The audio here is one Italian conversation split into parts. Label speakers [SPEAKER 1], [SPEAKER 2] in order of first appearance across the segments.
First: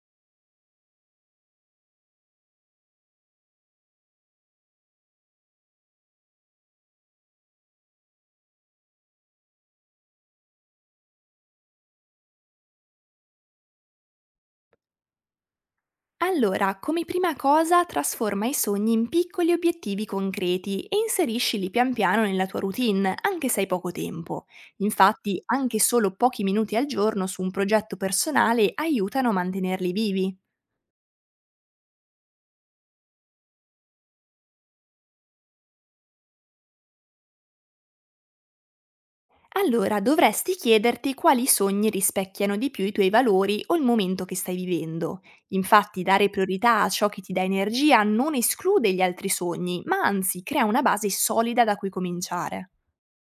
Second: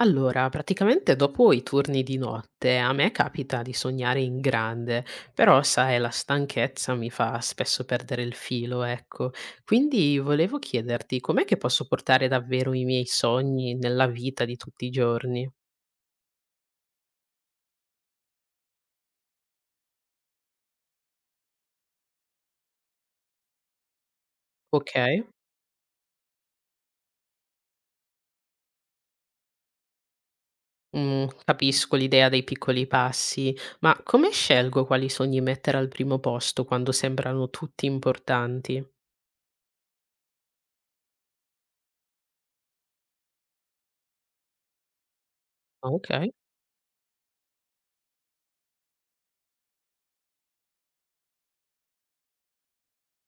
[SPEAKER 1] Allora, praticamente dopo i turni di notte a me capita di sognare in grande, però sai, la stanchezza mi fa spesso perdere il filo, ecco. Quindi volevo chiederti com'è che posso portare davvero i miei sogni nella vita di tutti i giorni?
[SPEAKER 2] Allora, come prima cosa, trasforma i sogni in piccoli obiettivi concreti e inseriscili pian piano nella tua routine, anche se hai poco tempo.
[SPEAKER 1] Ok?
[SPEAKER 2] Infatti, anche solo pochi minuti al giorno su un progetto personale aiutano a mantenerli vivi.
[SPEAKER 1] Mm, capisco l'idea dei piccoli passi, ma come scelgo quali sogni mettere al primo posto quando sembrano tutti importanti?
[SPEAKER 2] Allora, dovresti chiederti quali sogni rispecchiano di più i tuoi valori o il momento che stai vivendo. Infatti,
[SPEAKER 1] Ok.
[SPEAKER 2] dare priorità a ciò che ti dà energia non esclude gli altri sogni, ma anzi crea una base solida da cui cominciare.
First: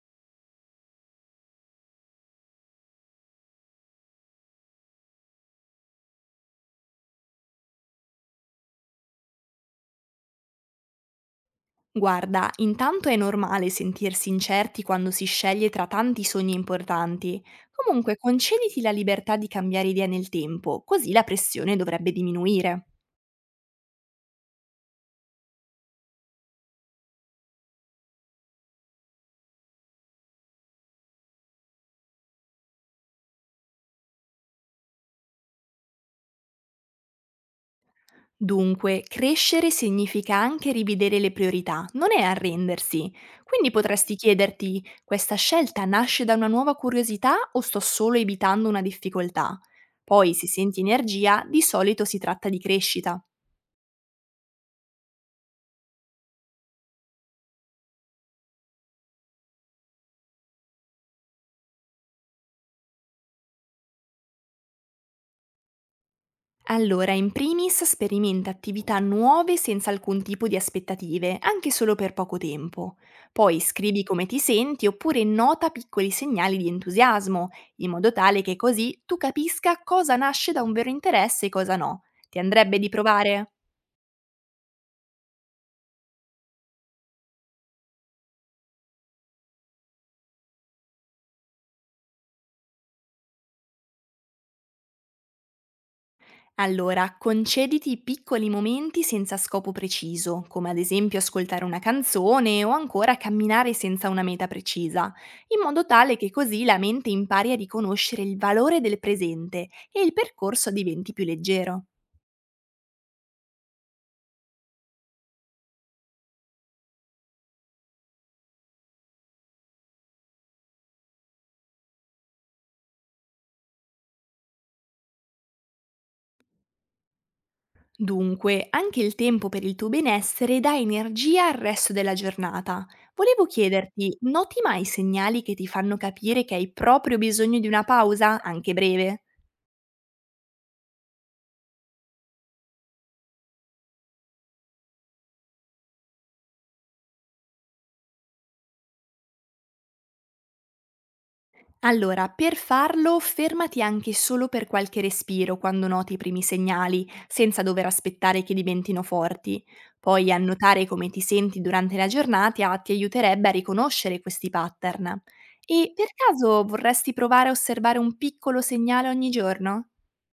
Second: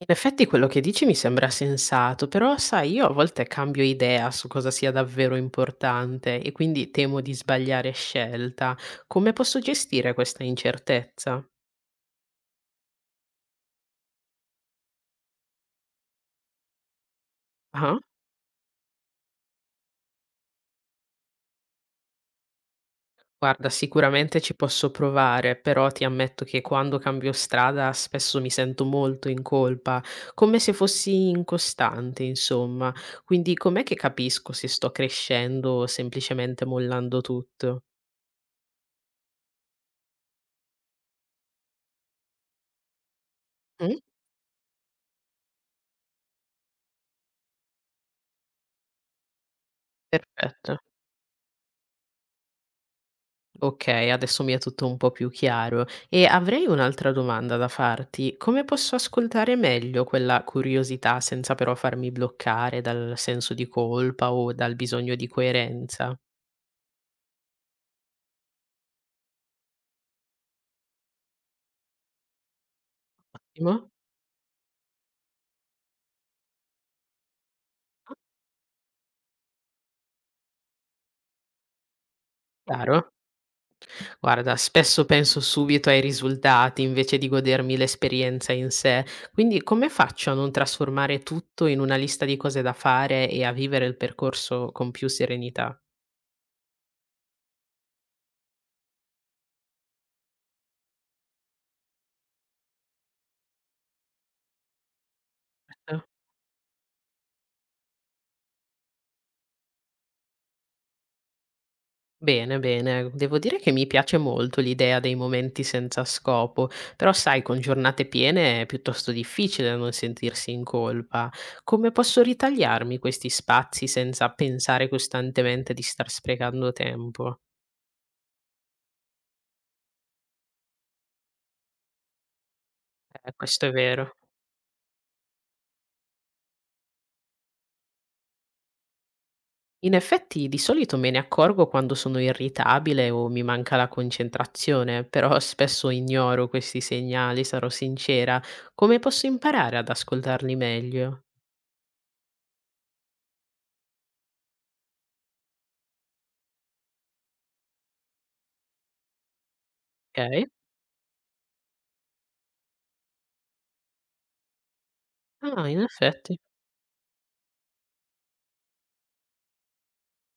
[SPEAKER 1] In effetti quello che dici mi sembra sensato, però sai, io a volte cambio idea su cosa sia davvero importante e quindi temo di sbagliare scelta. Come posso gestire questa incertezza?
[SPEAKER 2] Guarda, intanto è normale sentirsi incerti quando si sceglie tra tanti sogni importanti.
[SPEAKER 1] Ah,
[SPEAKER 2] Comunque, concediti la libertà di cambiare idea nel tempo, così la pressione dovrebbe diminuire.
[SPEAKER 1] guarda, sicuramente ci posso provare, però ti ammetto che quando cambio strada spesso mi sento molto in colpa, come se fossi incostante, insomma. Quindi com'è che capisco se sto crescendo o semplicemente mollando tutto?
[SPEAKER 2] Dunque, crescere significa anche rivedere le priorità, non è arrendersi. Quindi
[SPEAKER 1] Mm.
[SPEAKER 2] potresti chiederti, questa scelta nasce da una nuova curiosità o sto solo evitando una difficoltà? Poi, se
[SPEAKER 1] Perfetto.
[SPEAKER 2] senti energia, di solito si tratta di crescita.
[SPEAKER 1] Okay, adesso mi è tutto un po' più chiaro e avrei un'altra domanda da farti. Come posso ascoltare meglio quella curiosità senza però farmi bloccare dal senso di colpa o dal bisogno di coerenza?
[SPEAKER 2] Allora, in primis sperimenta attività nuove senza alcun tipo di aspettative, anche solo per poco tempo. Poi
[SPEAKER 1] Ottimo,
[SPEAKER 2] scrivi come ti senti oppure nota piccoli segnali di entusiasmo, in modo tale che così tu capisca cosa nasce da un vero interesse e cosa no. Ti andrebbe di
[SPEAKER 1] chiaro?
[SPEAKER 2] provare?
[SPEAKER 1] Guarda, spesso penso subito ai risultati invece di godermi l'esperienza in sé, quindi come faccio a non trasformare tutto in una lista di cose da fare e a vivere il percorso con più serenità?
[SPEAKER 2] Allora, concediti piccoli momenti senza scopo preciso, come ad esempio ascoltare una canzone o ancora camminare senza una meta precisa, in modo tale che così la mente impari a riconoscere il valore del presente e il percorso diventi più leggero.
[SPEAKER 1] Bene, bene. Devo dire che mi piace molto l'idea dei momenti senza scopo, però sai, con giornate piene è piuttosto difficile non sentirsi in colpa. Come posso ritagliarmi questi spazi senza pensare costantemente di star sprecando tempo?
[SPEAKER 2] Dunque, anche il tempo per il tuo benessere dà energia al resto della giornata. Volevo
[SPEAKER 1] Questo è vero.
[SPEAKER 2] chiederti, noti mai segnali che ti fanno capire che hai proprio bisogno di una pausa, anche breve?
[SPEAKER 1] In effetti, di solito me ne accorgo quando sono irritabile o mi manca la concentrazione, però spesso ignoro questi segnali, sarò sincera. Come posso imparare ad ascoltarli meglio?
[SPEAKER 2] Allora, per farlo fermati anche solo per qualche respiro quando noti i primi segnali, senza dover aspettare che diventino forti. Poi
[SPEAKER 1] Ok?
[SPEAKER 2] annotare come ti senti durante la giornata ti aiuterebbe a riconoscere questi pattern.
[SPEAKER 1] Ah, in
[SPEAKER 2] E per
[SPEAKER 1] effetti.
[SPEAKER 2] caso vorresti provare a osservare un piccolo segnale ogni giorno?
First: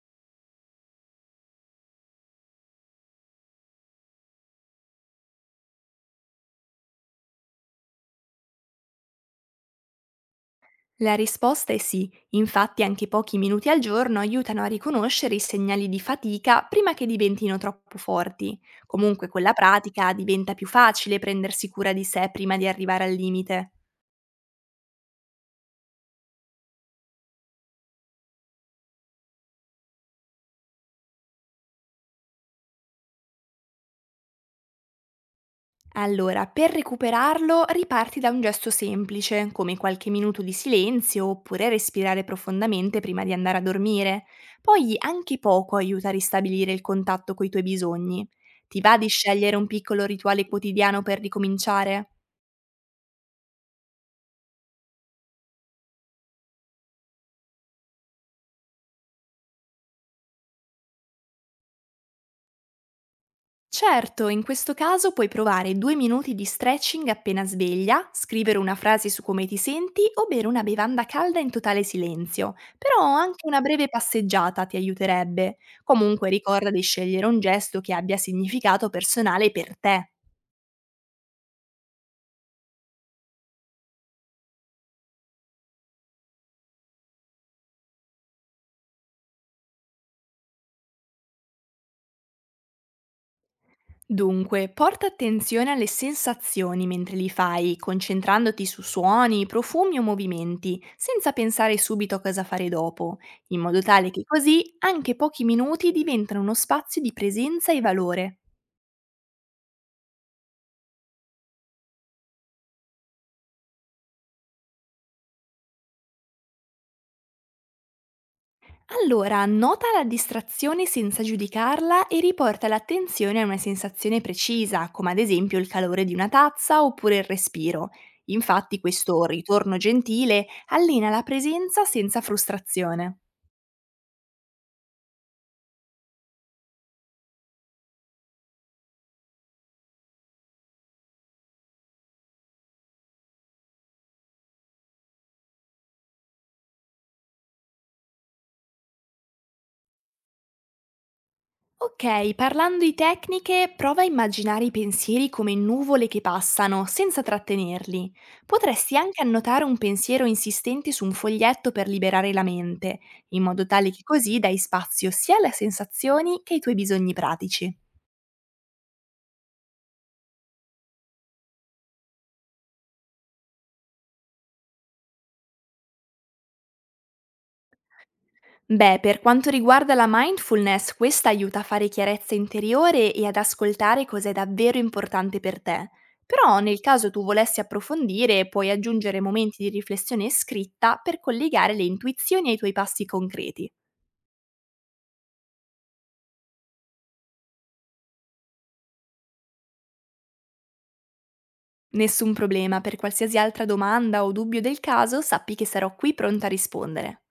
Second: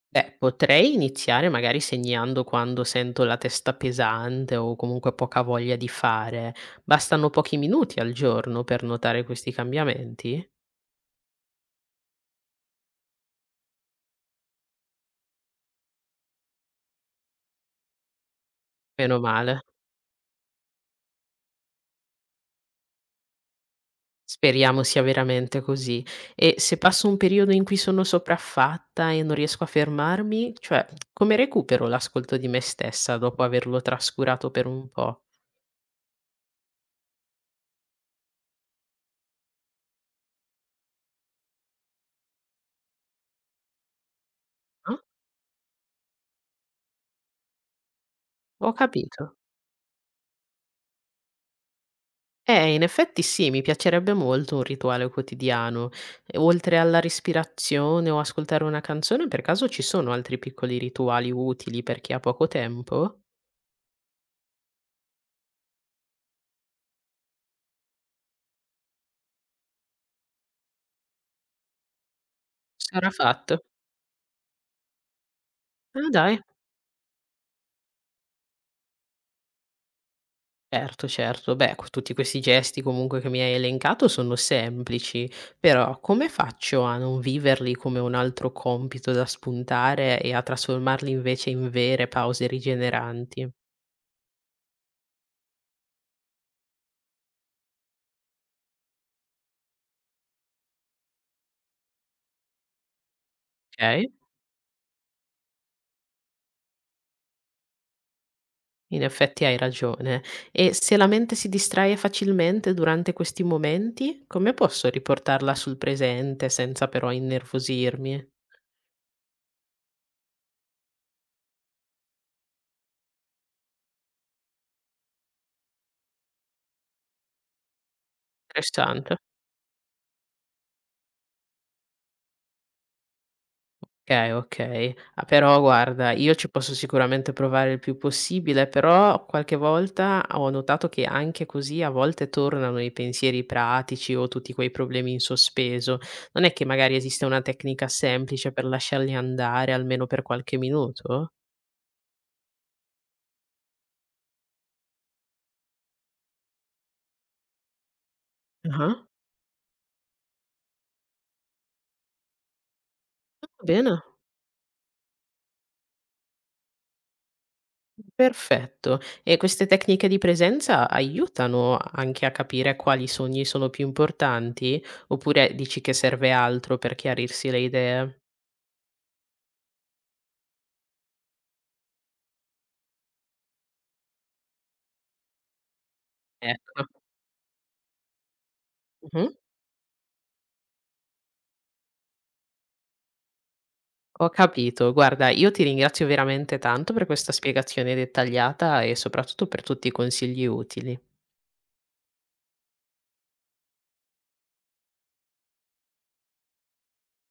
[SPEAKER 1] Beh, potrei iniziare magari segnando quando sento la testa pesante o comunque poca voglia di fare. Bastano pochi minuti al giorno per notare questi cambiamenti?
[SPEAKER 2] La risposta è sì, infatti anche pochi minuti al giorno aiutano a riconoscere i segnali di fatica prima che diventino troppo forti.
[SPEAKER 1] Meno
[SPEAKER 2] Comunque con la
[SPEAKER 1] male.
[SPEAKER 2] pratica diventa più facile prendersi cura di sé prima di arrivare al limite.
[SPEAKER 1] Speriamo sia veramente così. E se passo un periodo in cui sono sopraffatta e non riesco a fermarmi, cioè, come recupero l'ascolto di me stessa dopo averlo trascurato per un po'?
[SPEAKER 2] Allora, per recuperarlo riparti da un gesto semplice, come qualche minuto di silenzio oppure respirare profondamente prima di andare a dormire. Poi
[SPEAKER 1] Ah,
[SPEAKER 2] anche poco aiuta a ristabilire il contatto coi tuoi bisogni.
[SPEAKER 1] ho
[SPEAKER 2] Ti va di
[SPEAKER 1] capito.
[SPEAKER 2] scegliere un piccolo rituale quotidiano per ricominciare?
[SPEAKER 1] In effetti sì, mi piacerebbe molto un rituale quotidiano. E oltre alla respirazione o ascoltare una canzone, per caso ci sono altri piccoli rituali utili per chi ha poco tempo?
[SPEAKER 2] Certo, in questo caso puoi provare 2 minuti di stretching appena sveglia, scrivere una frase su come ti senti o bere una bevanda calda in totale silenzio, però
[SPEAKER 1] Sarà
[SPEAKER 2] anche una
[SPEAKER 1] fatto.
[SPEAKER 2] breve passeggiata ti aiuterebbe.
[SPEAKER 1] Ah,
[SPEAKER 2] Comunque
[SPEAKER 1] dai.
[SPEAKER 2] ricorda di scegliere un gesto che abbia significato personale per te.
[SPEAKER 1] Certo, certo. Beh, tutti questi gesti comunque che mi hai elencato sono semplici, però come faccio a non viverli come un altro compito da spuntare e a trasformarli invece in vere pause rigeneranti?
[SPEAKER 2] Dunque, porta attenzione alle sensazioni mentre li fai, concentrandoti su suoni, profumi o movimenti, senza pensare subito a cosa fare dopo, in modo tale
[SPEAKER 1] Ok?
[SPEAKER 2] che così anche pochi minuti diventano uno spazio di presenza e valore.
[SPEAKER 1] In effetti hai ragione. E se la mente si distrae facilmente durante questi momenti, come posso riportarla sul presente senza però innervosirmi?
[SPEAKER 2] Allora, nota la distrazione senza giudicarla e riporta l'attenzione a una sensazione precisa, come ad esempio il calore di una tazza oppure il respiro. Infatti
[SPEAKER 1] Interessante.
[SPEAKER 2] questo ritorno gentile allena la presenza senza frustrazione.
[SPEAKER 1] Ok, ok. Ah, però guarda, io ci posso sicuramente provare il più possibile, però qualche volta ho notato che anche così a volte tornano i pensieri pratici o tutti quei problemi in sospeso. Non è che magari esiste una tecnica semplice per lasciarli andare almeno per qualche minuto?
[SPEAKER 2] Ok, parlando di tecniche, prova a immaginare i pensieri come nuvole che passano, senza trattenerli. Potresti
[SPEAKER 1] Ah,
[SPEAKER 2] anche annotare un pensiero insistente su un foglietto per liberare la mente, in modo tale che
[SPEAKER 1] bene.
[SPEAKER 2] così dai spazio sia alle sensazioni che ai tuoi bisogni pratici.
[SPEAKER 1] Perfetto. E queste tecniche di presenza aiutano anche a capire quali sogni sono più importanti? Oppure dici che serve altro per chiarirsi le idee?
[SPEAKER 2] Beh, per quanto riguarda la mindfulness, questa aiuta a fare chiarezza interiore e ad ascoltare cosa è davvero importante per te. Però nel
[SPEAKER 1] Ecco.
[SPEAKER 2] caso tu volessi approfondire, puoi aggiungere
[SPEAKER 1] Mhm.
[SPEAKER 2] momenti di riflessione scritta per collegare le intuizioni ai tuoi passi concreti.
[SPEAKER 1] Ho capito. Guarda, io ti ringrazio veramente tanto per questa spiegazione dettagliata e soprattutto per tutti i consigli utili.
[SPEAKER 2] Nessun problema, per qualsiasi altra domanda o dubbio del caso, sappi che sarò qui pronta a rispondere.